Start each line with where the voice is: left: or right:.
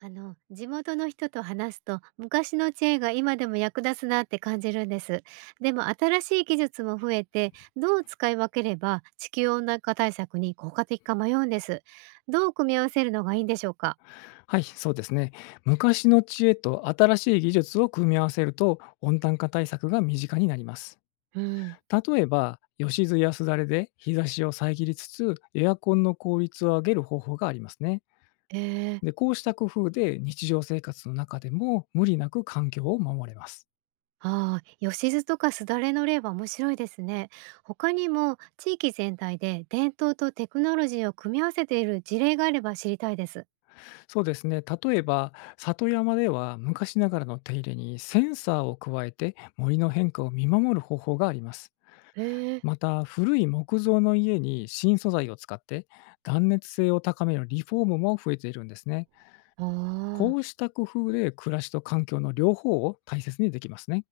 right: 地元の人と話すと、昔の知恵が今でも役立つなって感じるんです。でも、新しい技術も増えて、どう使い分ければ地球温暖化対策に効果的か迷うんです。どう組み合わせるのがいいんでしょうか？
left: はい、そうですね。昔の知恵と新しい技術を組み合わせると温暖化対策が身近になります。
right: うん、
left: 例えば、吉津やすだれで日差しを遮りつつ、エアコンの効率を上げる方法がありますね。
right: えー、
left: で、こうした工夫で日常生活の中でも無理なく環境を守れます。
right: ああ、よしずとかすだれの例は面白いですね。他にも、地域全体で伝統とテクノロジーを組み合わせている事例があれば知りたいです。
left: そうですね。例えば、里山では昔ながらの手入れにセンサーを加えて森の変化を見守る方法があります。
right: えー
left: また、古い木造の家に新素材を使って断熱性を高めるリフォームも増えているんですね。
right: あ
left: こ
right: あ。
left: うした工夫で暮らしと環境の両方を大切にできますね。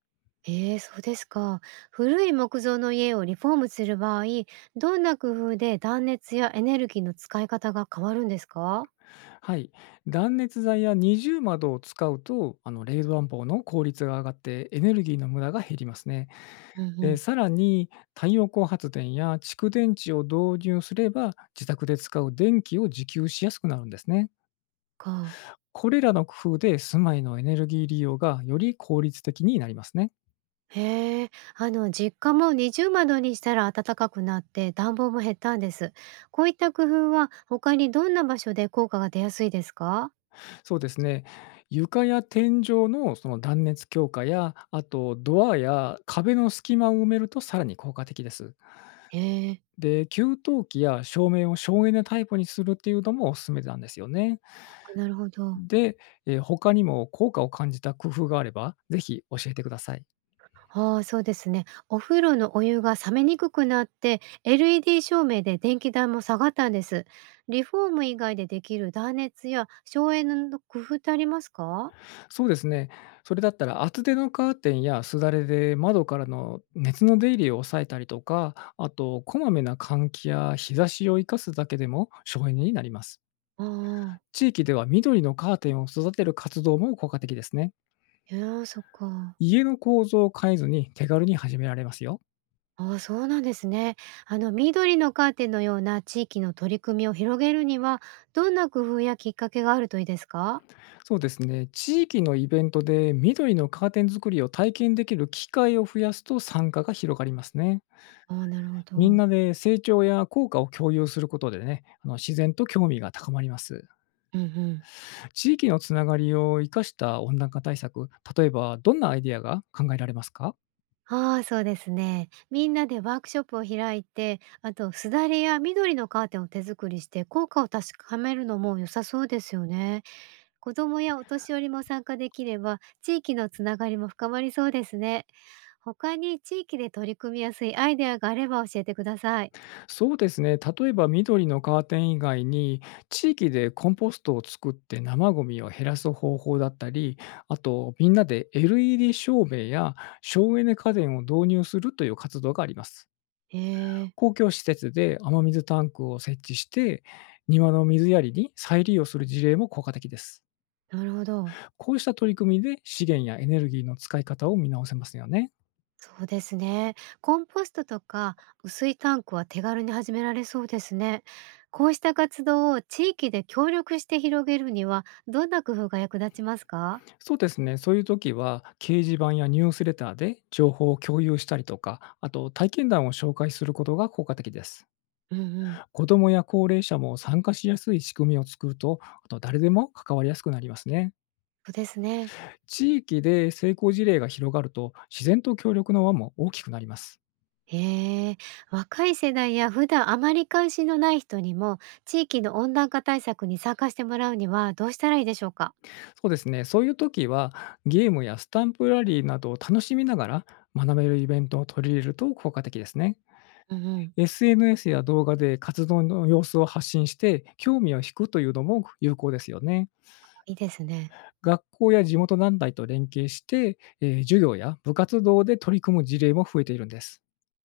right: ええ、そうですか。古い木造の家をリフォームする場合、どんな工夫で断熱やエネルギーの使い方が変わるんですか？
left: はい。断熱材や二重窓を使うと、冷暖房の効率が上がってエネルギーの無駄が減りますね。
right: うんう
left: で
right: ん。
left: さらに、太陽光発電や蓄電池を導入すれば、自宅で使う電気を自給しやすくなるんですね。
right: か。
left: これらの工夫で住まいのエネルギー利用がより効率的になりますね。
right: へえ、実家も二重窓にしたら暖かくなって暖房も減ったんです。こういった工夫は他にどんな場所で効果が出やすいですか？
left: そうですね。床や天井の断熱強化や、あとドアや壁の隙間を埋めるとさらに効果的です。
right: へえ。
left: で、給湯器や照明を省エネタイプにするっていうのもおすすめなんですよね。
right: あ、なるほど。
left: で、他にも効果を感じた工夫があれば、ぜひ教えてください。
right: ああ、そうですね。お風呂のお湯が冷めにくくなって、LED 照明で電気代も下がったんです。リフォーム以外でできる断熱や省エネの工夫ってありますか？
left: そうですね。それだったら厚手のカーテンやすだれで窓からの熱の出入りを抑えたりとか、あとこまめな換気や日差しを生かすだけでも省エネになります。
right: ああ、
left: 地域では緑のカーテンを育てる活動も効果的ですね。
right: いやー、そっか。
left: 家の構造を変えずに手軽に始められますよ。
right: ああ、そうなんですね。緑のカーテンのような地域の取り組みを広げるには、どんな工夫やきっかけがあるといいですか？
left: そうですね。地域のイベントで緑のカーテン作りを体験できる機会を増やすと参加が広がりますね。
right: ああ、なるほ
left: みん
right: ど。
left: なで成長や効果を共有することでね、自然と興味が高まります。
right: うんうん。
left: 地域のつながりを生かした温暖化対策、例えばどんなアイデアが考えられますか？
right: ああ、そうですね。みんなでワークショップを開いて、あとすだれや緑のカーテンを手作りして効果を確かめるのも良さそうですよね。子供やお年寄りも参加できれば、地域のつながりも深まりそうですね。他に地域で取り組みやすいアイデアがあれば教えてください。
left: そうですね、例えば緑のカーテン以外に、地域でコンポストを作って生ゴミを減らす方法だったり、あとみんなで LED 照明や省エネ家電を導入するという活動があります。
right: へえ、
left: 公共施設で雨水タンクを設置して、庭の水やりに再利用する事例も効果的です。
right: なるほど。
left: こうした取り組みで資源やエネルギーの使い方を見直せますよね。
right: そうですね。コンポストとか薄いタンクは手軽に始められそうですね。こうした活動を地域で協力して広げるにはどんな工夫が役立ちますか？
left: そうですね。そういう時は、掲示板やニュースレターで情報を共有したりとか、あと体験談を紹介することが効果的です。
right: うんうん。
left: 子どもや高齢者も参加しやすい仕組みを作ると、あと誰でも関わりやすくなりますね。
right: そうですね。
left: 地域で成功事例が広がると、自然と協力の輪も大きくなります。
right: へえ、若い世代や普段あまり関心のない人にも地域の温暖化対策に参加してもらうにはどうしたらいいでしょうか？
left: そうですね。そういう時は、ゲームやスタンプラリーなどを楽しみながら学べるイベントを取り入れると効果的ですね。
right: うんうん。
left: SNS や動画で活動の様子を発信して、興味を引くというのも有効ですよね。
right: いいですね。
left: 学校や地元団体と連携して、授業や部活動で取り組む事例も増えているんです。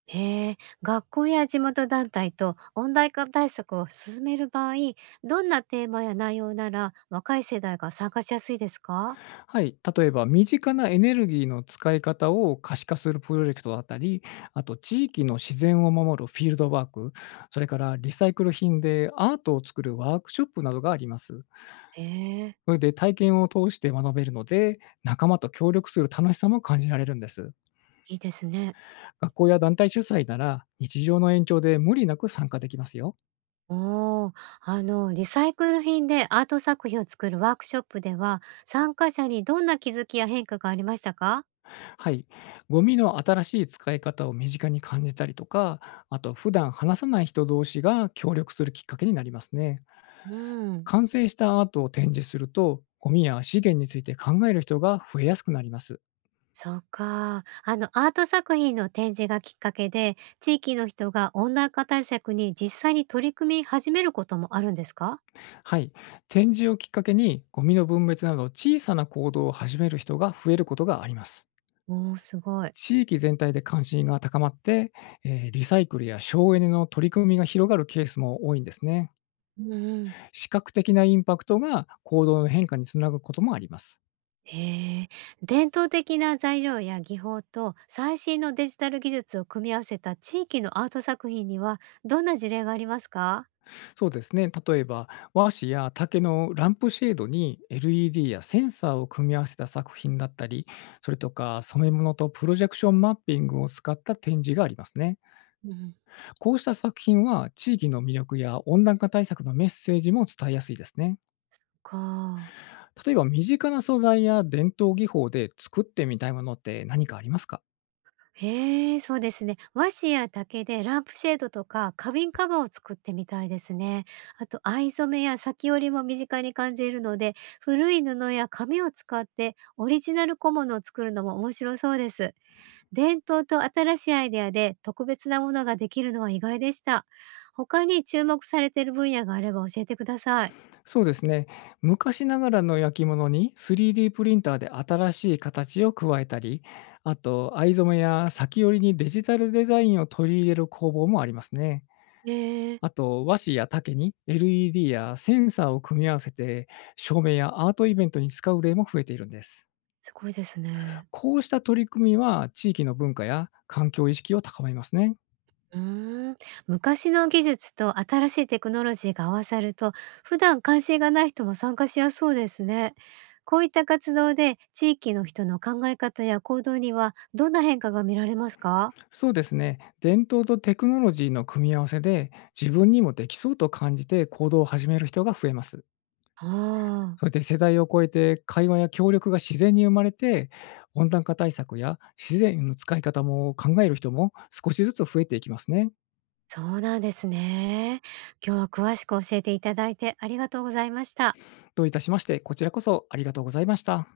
right: へえ、学校や地元団体と温暖化対策を進める場合、どんなテーマや内容なら若い世代が参加しやすいですか？
left: はい、例えば身近なエネルギーの使い方を可視化するプロジェクトだったり、あと地域の自然を守るフィールドワーク、それからリサイクル品でアートを作るワークショップなどがあります。
right: へえ、
left: それで体験を通して学べるので、仲間と協力する楽しさも感じられるんです。
right: いいですね。
left: 学校や団体主催なら、日常の延長で無理なく参加できますよ。
right: おー、リサイクル品でアート作品を作るワークショップでは、参加者にどんな気づきや変化がありましたか？
left: はい。ゴミの新しい使い方を身近に感じたりとか、あと普段話さない人同士が協力するきっかけになりますね。
right: うん。
left: 完成したアートを展示すると、ゴミや資源について考える人が増えやすくなります。
right: そうか。アート作品の展示がきっかけで、地域の人が温暖化対策に実際に取り組み始めることもあるんですか？
left: はい。展示をきっかけに、ゴミの分別など小さな行動を始める人が増えることがあります。
right: おー、すごい。
left: 地域全体で関心が高まって、リサイクルや省エネの取り組みが広がるケースも多いんですね。
right: うんうん。
left: 視覚的なインパクトが行動の変化につなぐこともあります。
right: へえ、伝統的な材料や技法と最新のデジタル技術を組み合わせた地域のアート作品にはどんな事例がありますか？
left: そうですね。例えば、和紙や竹のランプシェードに LED やセンサーを組み合わせた作品だったり、それとか染め物とプロジェクションマッピングを使った展示がありますね。
right: うん、
left: こうした作品は地域の魅力や温暖化対策のメッセージも伝えやすいですね。
right: か。
left: 例えば身近な素材や伝統技法で作ってみたいものって何かありますか？
right: へえ、そうですね。和紙や竹でランプシェードとか花瓶カバーを作ってみたいですね。あと藍染めや裂き織りも身近に感じるので、古い布や紙を使ってオリジナル小物を作るのも面白そうです。伝統と新しいアイデアで特別なものができるのは意外でした。他に注目されている分野があれば教えてください。
left: そうですね。昔ながらの焼き物に 3D プリンターで新しい形を加えたり、あと藍染めや先織りにデジタルデザインを取り入れる工房もありますね。
right: えー、
left: あと和紙や竹に LED やセンサーを組み合わせて、照明やアートイベントに使う例も増えているんです。
right: すごいですね。
left: こうした取り組みは地域の文化や環境意識を高めますね。
right: うーん、昔の技術と新しいテクノロジーが合わさると普段関心がない人も参加しやすそうですね。こういった活動で地域の人の考え方や行動にはどんな変化が見られますか？
left: そうですね。伝統とテクノロジーの組み合わせで、自分にもできそうと感じて行動を始める人が増えます。
right: ああ、
left: それで世代を超えて会話や協力が自然に生まれて、温暖化対策や自然の使い方も考える人も少しずつ増えていきますね。
right: そうなんですね。今日は詳しく教えていただいてありがとうございました。
left: どういたしまして、こちらこそありがとうございました。